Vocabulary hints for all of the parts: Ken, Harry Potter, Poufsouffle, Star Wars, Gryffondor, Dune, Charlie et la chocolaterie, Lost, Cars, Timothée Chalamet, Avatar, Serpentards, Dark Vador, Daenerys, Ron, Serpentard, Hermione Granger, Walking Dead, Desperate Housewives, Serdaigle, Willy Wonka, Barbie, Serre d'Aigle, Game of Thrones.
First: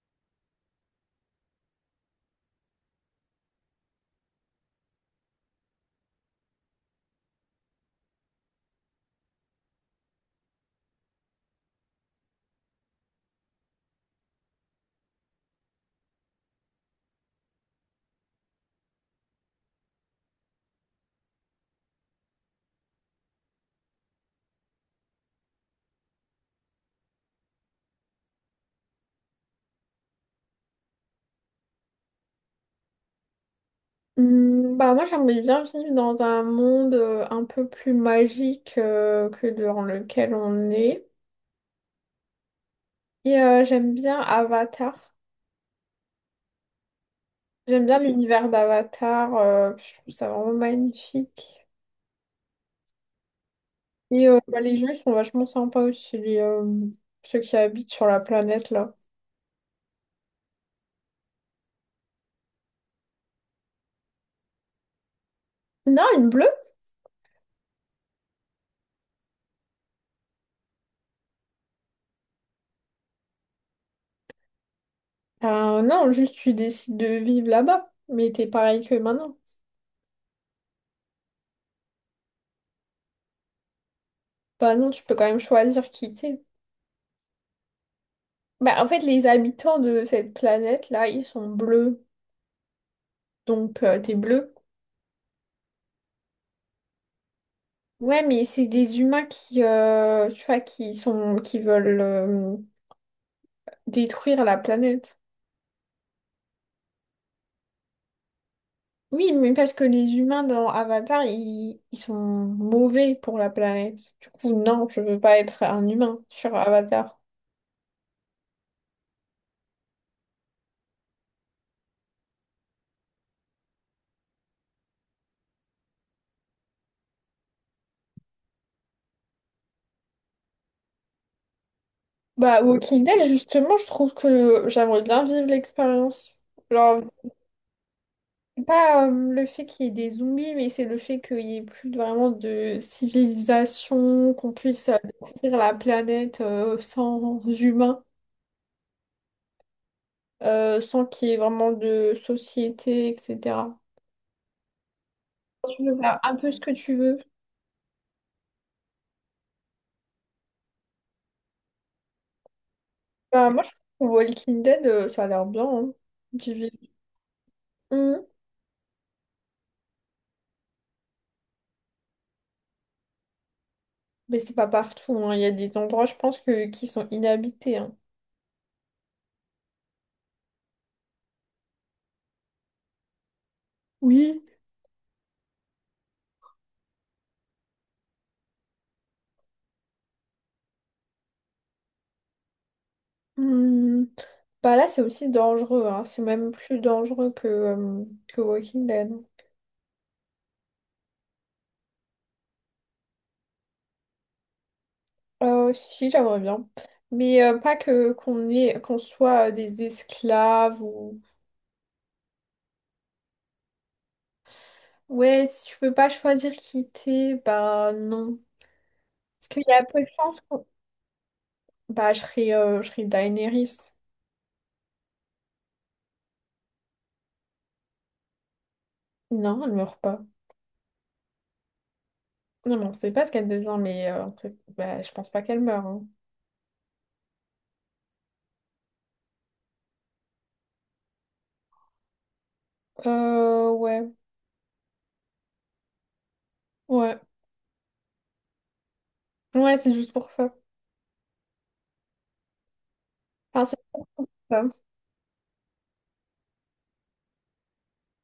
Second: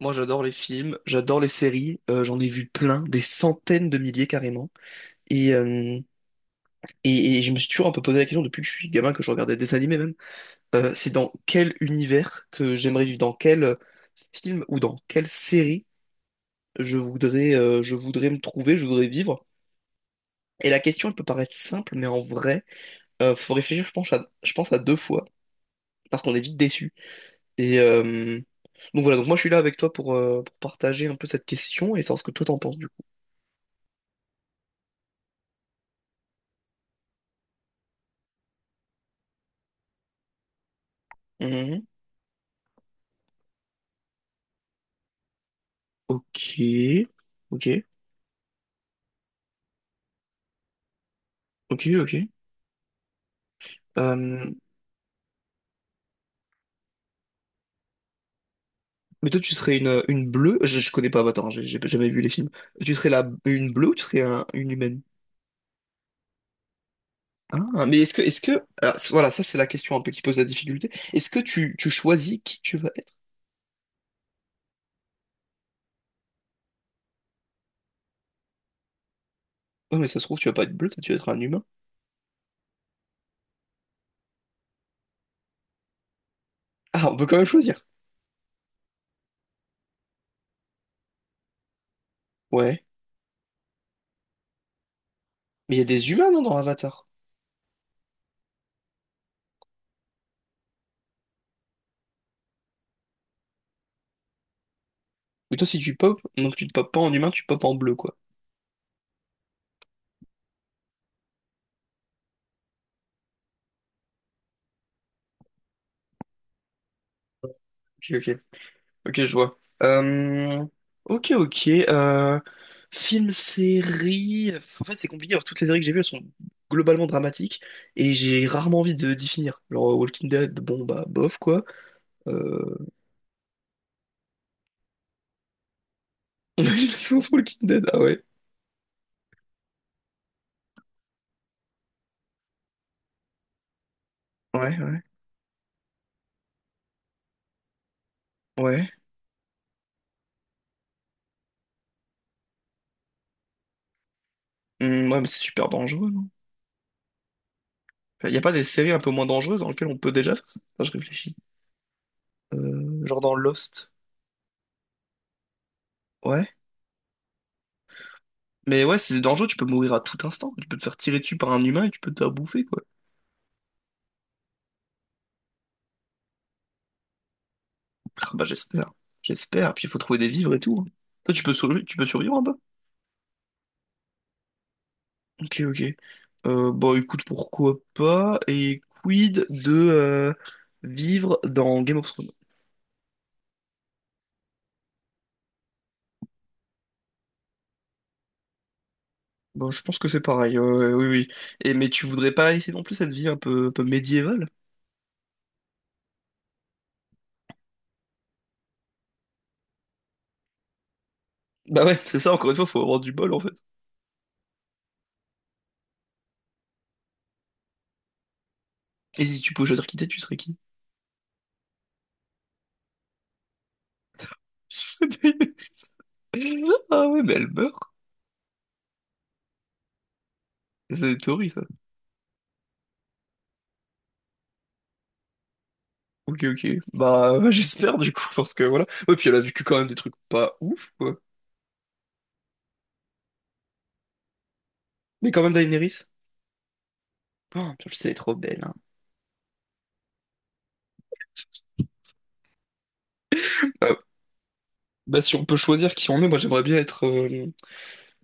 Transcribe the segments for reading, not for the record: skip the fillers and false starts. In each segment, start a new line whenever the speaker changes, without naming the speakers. Moi, j'adore les films, j'adore les séries, j'en ai vu plein, des centaines de milliers carrément. Et, euh, et je me suis toujours un peu posé la question depuis que je suis gamin, que je regardais des dessins animés même. C'est dans quel univers que j'aimerais vivre, dans quel film ou dans quelle série je voudrais me trouver, je voudrais vivre. Et la question, elle peut paraître simple, mais en vrai, faut réfléchir, je pense, à deux fois, parce qu'on est vite déçu. Et euh, donc voilà, donc moi je suis là avec toi pour partager un peu cette question et savoir ce que toi t'en penses du coup.
Moi j'aimerais bien vivre dans un monde un peu plus magique que dans lequel on est.
Mhm.
J'aime bien Avatar.
Ok, ok,
J'aime bien l'univers d'Avatar. Je trouve ça vraiment magnifique.
ok, ok. Euh,
Bah, les gens ils sont vachement sympas aussi, ceux qui habitent sur la planète là.
mais toi, tu serais une bleue? Je connais pas Avatar, hein, j'ai jamais vu les films. Tu serais une bleue ou tu serais une humaine?
Non, une bleue?
Ah, mais alors, voilà, ça c'est la question un peu qui pose la difficulté. Est-ce que tu choisis qui tu vas être?
Ah, non, juste tu décides de vivre là-bas. Mais t'es pareil que maintenant.
Non, mais ça se trouve, tu vas pas être bleu, toi, tu vas être un humain.
Bah non, tu peux quand même choisir qui t'es.
Ah, on peut quand même choisir.
Bah, en fait, les habitants de cette planète-là, ils sont bleus.
Ouais.
Donc des bleus.
Mais il y a des humains, non, dans Avatar?
Ouais, mais c'est des humains qui, tu vois, qui veulent détruire la planète.
Mais toi, si tu pop, donc tu te popes pas en humain, tu popes en bleu, quoi.
Oui, mais parce que les humains dans Avatar, ils sont mauvais pour la planète. Du coup, non, je veux pas être un humain sur Avatar.
Ok, ok. Ok, je vois. Ok, ok. Film, série. En fait, c'est compliqué. Alors, toutes les séries que j'ai vues, elles sont globalement dramatiques et j'ai rarement envie de d'y finir. Genre, Walking Dead, bon, bah, bof, quoi.
Bah,
Euh...
Walking Dead, justement, je trouve que j'aimerais bien vivre l'expérience.
On a vu la
Genre,
séquence Walking Dead, ah ouais.
pas le fait qu'il y ait des zombies, mais c'est le fait qu'il n'y ait vraiment de civilisation, qu'on
Ouais,
puisse
ouais.
découvrir la planète sans humains,
Ouais.
sans qu'il y ait vraiment de société, etc.
Ouais, mais c'est super
Tu peux
dangereux,
faire
non?
un peu ce que tu veux.
Il n'y a pas des séries un peu moins dangereuses dans lesquelles on peut déjà faire ça? Enfin, je réfléchis. Genre dans
Bah, moi, je
Lost.
trouve que Walking Dead, ça a l'air bien, hein.
Ouais.
J'y vais. Hum,
Mais ouais, c'est dangereux, tu peux mourir à tout instant. Tu peux te faire tirer dessus par un humain et tu peux te faire bouffer, quoi.
Mais c'est pas partout, hein. Il y a des endroits, je pense, qui sont inhabités, hein.
Ah bah j'espère, j'espère. Puis il faut trouver des vivres et tout. Hein. Toi, tu peux survivre en bas.
Oui.
Ok, ok. Bon, écoute, pourquoi pas? Et quid de vivre dans Game of Thrones?
Hum. Bah là, c'est aussi dangereux, hein. C'est même plus dangereux que Walking Dead.
Bon, je pense que c'est pareil, oui, oui. Et, mais tu voudrais pas essayer non plus cette vie un peu médiévale?
Si, j'aimerais bien. Mais pas qu'on soit des esclaves ou...
Bah ouais, c'est ça, encore une fois, faut avoir du bol en fait.
Ouais, si tu peux pas choisir qui t'es, bah non.
Et si
Parce
tu
qu'il
pouvais
y a
choisir qui
peu de
t'es, tu serais
chances
qui?
bah, je serais Daenerys.
Ah ouais, mais elle meurt.
Non, elle meurt pas.
C'est une théorie, ça.
Non, mais on sait pas ce qu'elle devient, bah, je pense pas qu'elle meurt. Hein.
Ok, ok. Bah, j'espère du coup, parce que voilà. Ouais, puis elle a vécu quand même des trucs pas ouf, quoi.
Ouais.
Mais quand même, Daenerys.
Ouais.
Oh, putain, elle est trop belle. Hein.
Ouais, c'est juste pour ça. Enfin, c'est
Euh,
pour ça.
Bah, si on peut choisir qui on est, moi j'aimerais bien être euh,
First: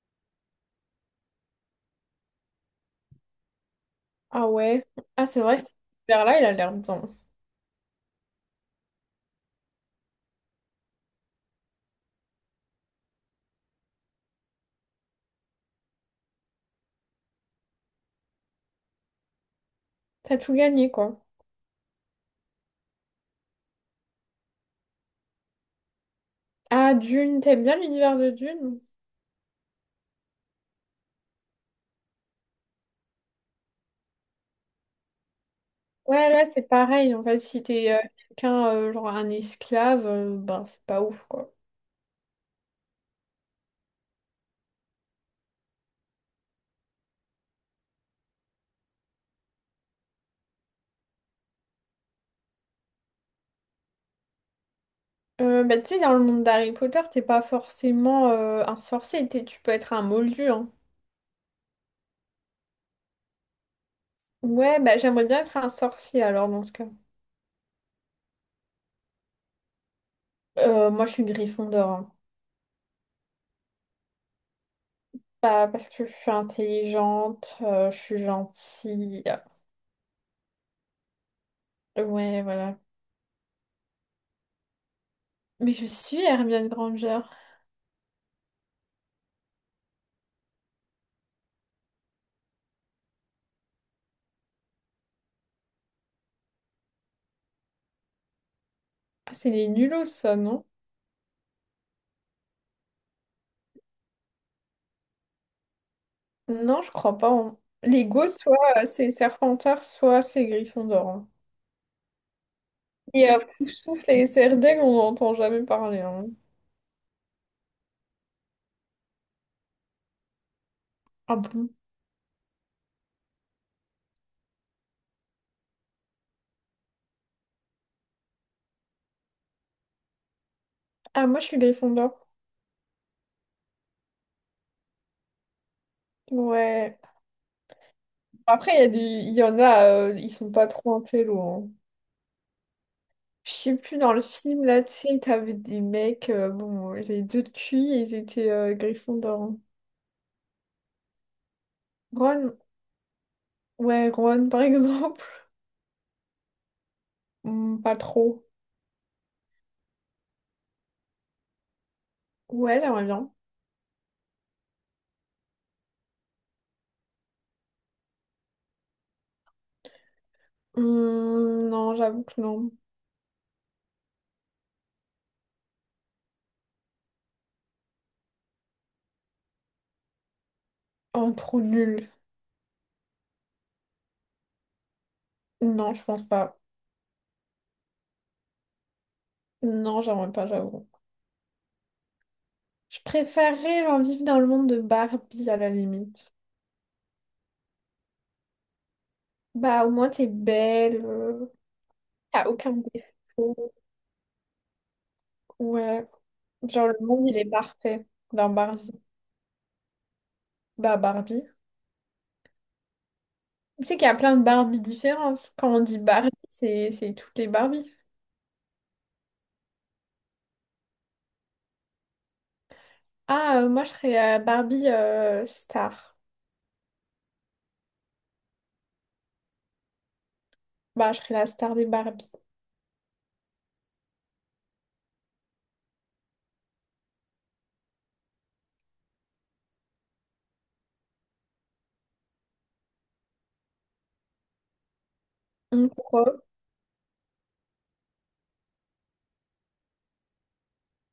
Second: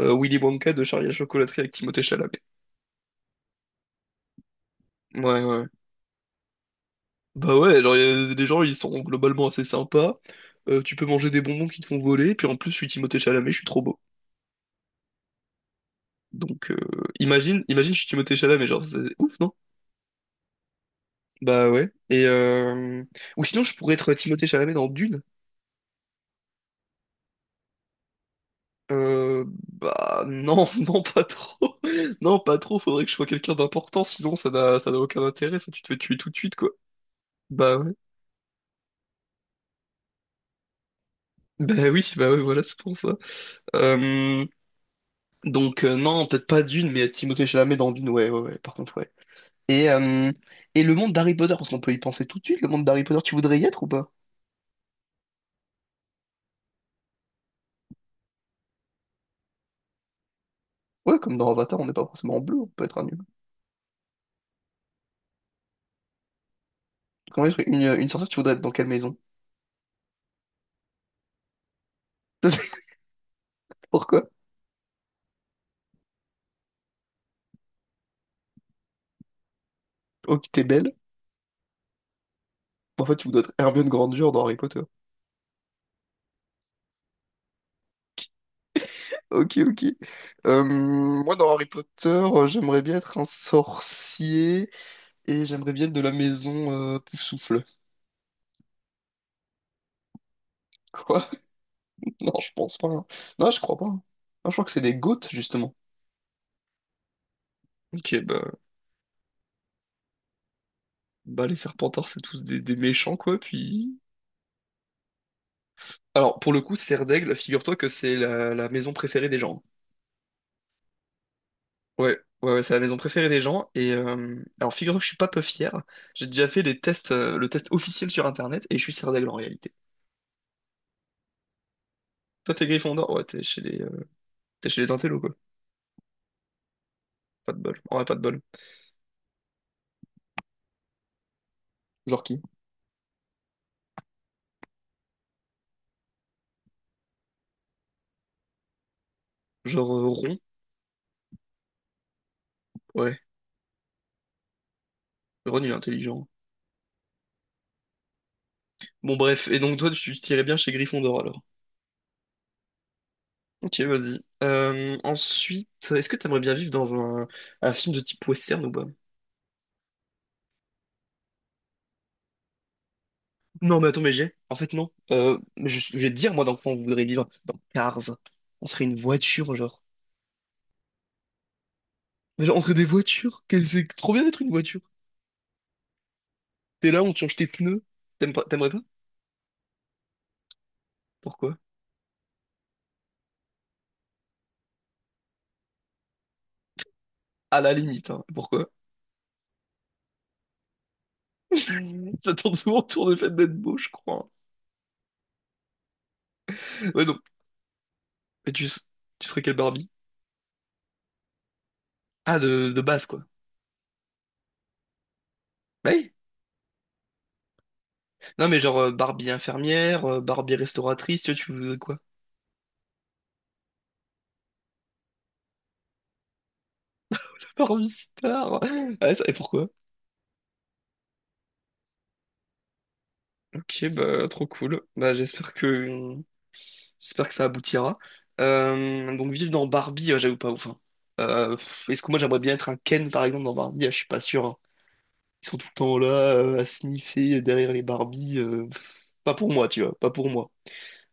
euh, Willy Wonka de Charlie et la chocolaterie avec Timothée Chalamet.
Ah ouais. Ah, c'est
Ouais,
vrai,
ouais.
cet univers-là, il a l'air bien.
Bah, ouais, genre, les gens ils sont globalement assez sympas. Tu peux manger des bonbons qui te font voler, puis en plus, je suis Timothée Chalamet, je suis trop beau. Donc, imagine, imagine, je suis Timothée Chalamet, genre, c'est ouf, non?
T'as tout gagné, quoi.
Bah, ouais. Ou sinon, je pourrais être Timothée Chalamet dans Dune.
Ah, Dune, t'aimes bien l'univers de Dune?
Euh, Bah non, non pas trop. Non, pas trop, faudrait que je sois quelqu'un d'important, sinon ça n'a aucun intérêt, enfin, tu te fais tuer tout
Ouais,
de
là,
suite
c'est
quoi.
pareil. En fait, si
Bah ouais.
t'es quelqu'un, genre un esclave, ben, c'est pas ouf, quoi.
Bah oui, bah ouais, voilà, c'est pour ça. Euh, donc non, peut-être pas Dune, mais Timothée Chalamet dans Dune, ouais, ouais, ouais, par contre, ouais. Et, euh, et le monde d'Harry Potter, parce qu'on peut y penser tout de suite, le monde d'Harry Potter, tu voudrais y être ou pas?
Bah, tu sais, dans le monde d'Harry Potter, t'es pas forcément un sorcier. Tu peux être un moldu, hein.
Ouais, comme dans Avatar, on n'est pas forcément en bleu, on peut être un humain.
Ouais, bah, j'aimerais bien être un sorcier, alors, dans ce cas.
Comment être une sorcière, tu voudrais être dans quelle maison?
Moi, je suis Gryffondor. Hein.
Pourquoi?
Pas parce que je suis intelligente, je suis gentille.
Oh, t'es belle.
Ouais, voilà.
En fait, tu voudrais être Hermione Granger dans Harry Potter.
Mais je suis Hermione Granger.
Ok, ok. Moi, dans Harry Potter, j'aimerais bien être un sorcier et j'aimerais bien être de la maison Poufsouffle.
Ah, c'est les nulos, ça, non?
Quoi? Non, je pense pas. Hein. Non, je crois pas. Hein. Non, je crois que c'est des Goths, justement.
Non, je crois pas. Hein. Les
Ok,
gosses,
bah,
soit c'est Serpentard, soit c'est Gryffondor. Hein.
bah les Serpentards, c'est tous des méchants, quoi, puis...
Poufsouffle et Serdaigle, on n'entend jamais parler. Hein.
Alors, pour le coup, Serre d'Aigle, figure-toi que c'est la maison préférée des gens.
Ah bon?
Ouais, ouais, ouais, c'est la maison préférée des gens, Alors, figure-toi que je suis pas peu fier, j'ai déjà fait les tests, le test officiel sur Internet, et je suis Serre d'Aigle en réalité.
Ah, moi, je suis Gryffondor.
Toi, t'es Gryffondor? Ouais, t'es chez les intellos, quoi.
Ouais.
Pas de bol. En vrai, pas de bol.
Après, il y a des... il y en a, ils sont pas trop intello. Hein.
Genre qui?
Je sais plus, dans le film, là, tu sais, t'avais des mecs, bon, ils avaient deux de QI et ils étaient Gryffondor. Hein.
Genre Ron?
Ron,
Ouais.
ouais, Ron, par exemple.
Ron, il est intelligent.
Hmm, pas trop.
Bon, bref. Et donc, toi, tu tirais bien chez Gryffondor, alors.
Ouais, j'aimerais bien.
Ok, vas-y. Ensuite, est-ce que t'aimerais bien vivre dans un film de type western ou pas?
Hmm, non, j'avoue que non.
Non, mais attends, mais j'ai. En fait, non. Mais je vais te dire, moi, dans quoi on voudrait vivre. Dans Cars. On serait une voiture, genre.
Oh, trop nul.
Mais genre, on serait des voitures. Qu'est-ce que C'est trop bien d'être une voiture.
Non, je pense pas.
T'es là, on te change tes pneus. T'aimerais pas?
Non, j'aimerais pas, j'avoue.
Pourquoi?
Je préférerais genre, vivre dans le monde de Barbie à la limite.
À la limite, hein. Pourquoi?
Bah, au moins, t'es belle,
Ça
t'as
tourne
aucun
souvent autour du fait d'être
défaut.
beau, je crois.
Ouais. Genre, le
Ouais.
monde, il est parfait dans
Mais tu, s-
Barbie.
tu serais quelle Barbie?
Bah, Barbie.
Ah, de base, quoi.
Tu sais qu'il y a plein de Barbie différentes. Quand on
Bah
dit
oui.
Barbie, c'est toutes les Barbies.
Non, mais genre Barbie infirmière, Barbie restauratrice, tu vois, tu veux quoi?
Moi, je serais la Barbie star.
Barbie star. Ah, ça, et pourquoi?
Bah, je serais la star des Barbies.
Ok, bah, trop cool. Bah, j'espère que ça aboutira. Donc, vivre dans Barbie, j'avoue pas ouf. Hein. Est-ce que moi, j'aimerais bien être un Ken, par exemple, dans Barbie? Ah, je suis pas sûr. Hein. Ils sont tout le temps là,
Pourquoi?
à sniffer derrière les Barbies. Pas pour moi, tu vois, pas pour moi.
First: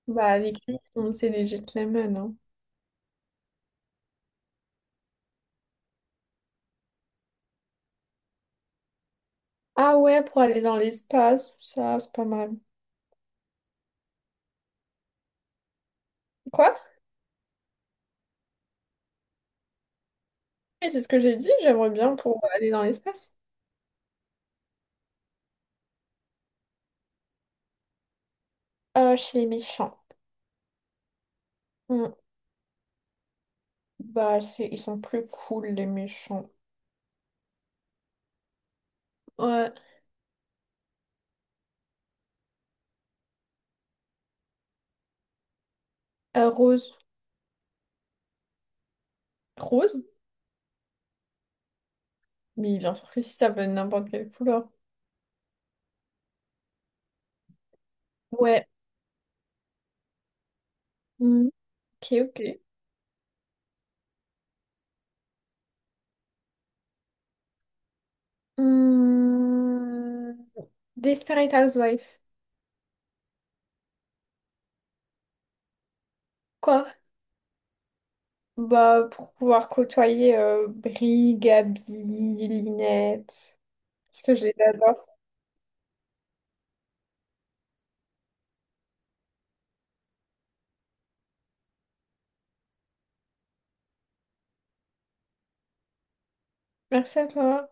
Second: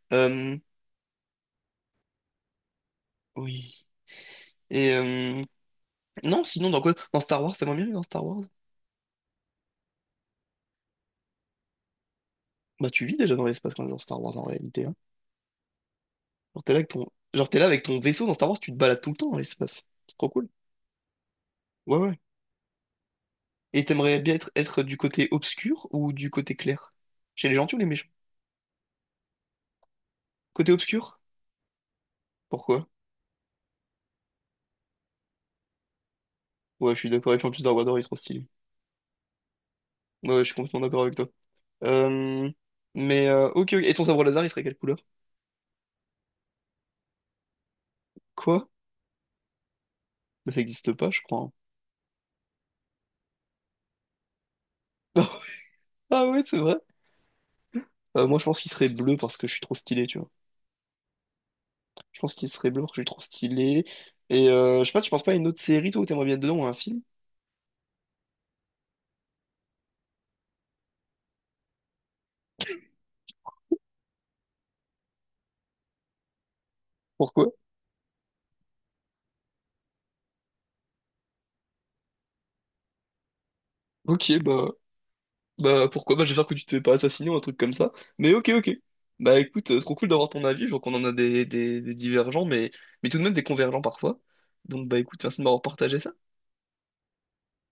Bah, les
Euh,
clips, on sait les gentlemen. Hein.
oui. Et euh, Non, sinon, dans quoi? Dans Star Wars, t'es moins bien que dans Star Wars?
Ah ouais, pour aller dans l'espace, tout ça, c'est pas mal.
Bah, tu vis déjà dans l'espace quand même dans Star Wars en réalité. Hein. Genre, t'es
Quoi?
là avec ton... Genre, t'es là avec ton vaisseau dans Star Wars, tu te balades tout le temps dans l'espace. C'est trop cool.
Et c'est ce que j'ai dit, j'aimerais
Ouais,
bien
ouais.
pour aller dans l'espace.
Et t'aimerais bien être du côté obscur ou du côté clair? Chez les gentils ou les méchants?
Chez les méchants.
Côté obscur?
Hmm.
Pourquoi?
Bah, c'est... ils sont plus cool, les méchants.
Ouais, je suis d'accord. Et puis en plus, Dark Vador, il est trop stylé.
Ouais,
Ouais, ouais, je suis complètement d'accord avec toi. Euh... Mais, ok, ok. Et ton sabre laser, il serait quelle couleur?
euh, rose.
Quoi?
Rose?
Bah, ça existe pas, je crois.
Mais bien sûr que si ça peut être n'importe quelle couleur.
Hein. Ah ouais, c'est vrai. Moi, je pense
Ouais.
qu'il serait bleu parce que je suis trop stylé, tu vois.
Hmm. Ok,
Je pense qu'il
ok.
serait blanc, parce que je suis trop stylé. Et je sais pas, tu penses pas à une autre série, toi, où t'aimerais bien être dedans ou à un film?
Hmm. Desperate Housewife. Quoi?
Pourquoi?
Bah, pour pouvoir côtoyer Brie, Gabi, Linette. Parce
Ok,
que je les
bah,
adore.
bah pourquoi? Bah, j'espère que tu te fais pas assassiner ou un truc comme ça. Mais ok, ok. Bah écoute, trop cool d'avoir ton avis. Je vois qu'on en a des divergents, mais tout de même des convergents parfois. Donc bah écoute, merci de m'avoir partagé ça.
Merci à toi.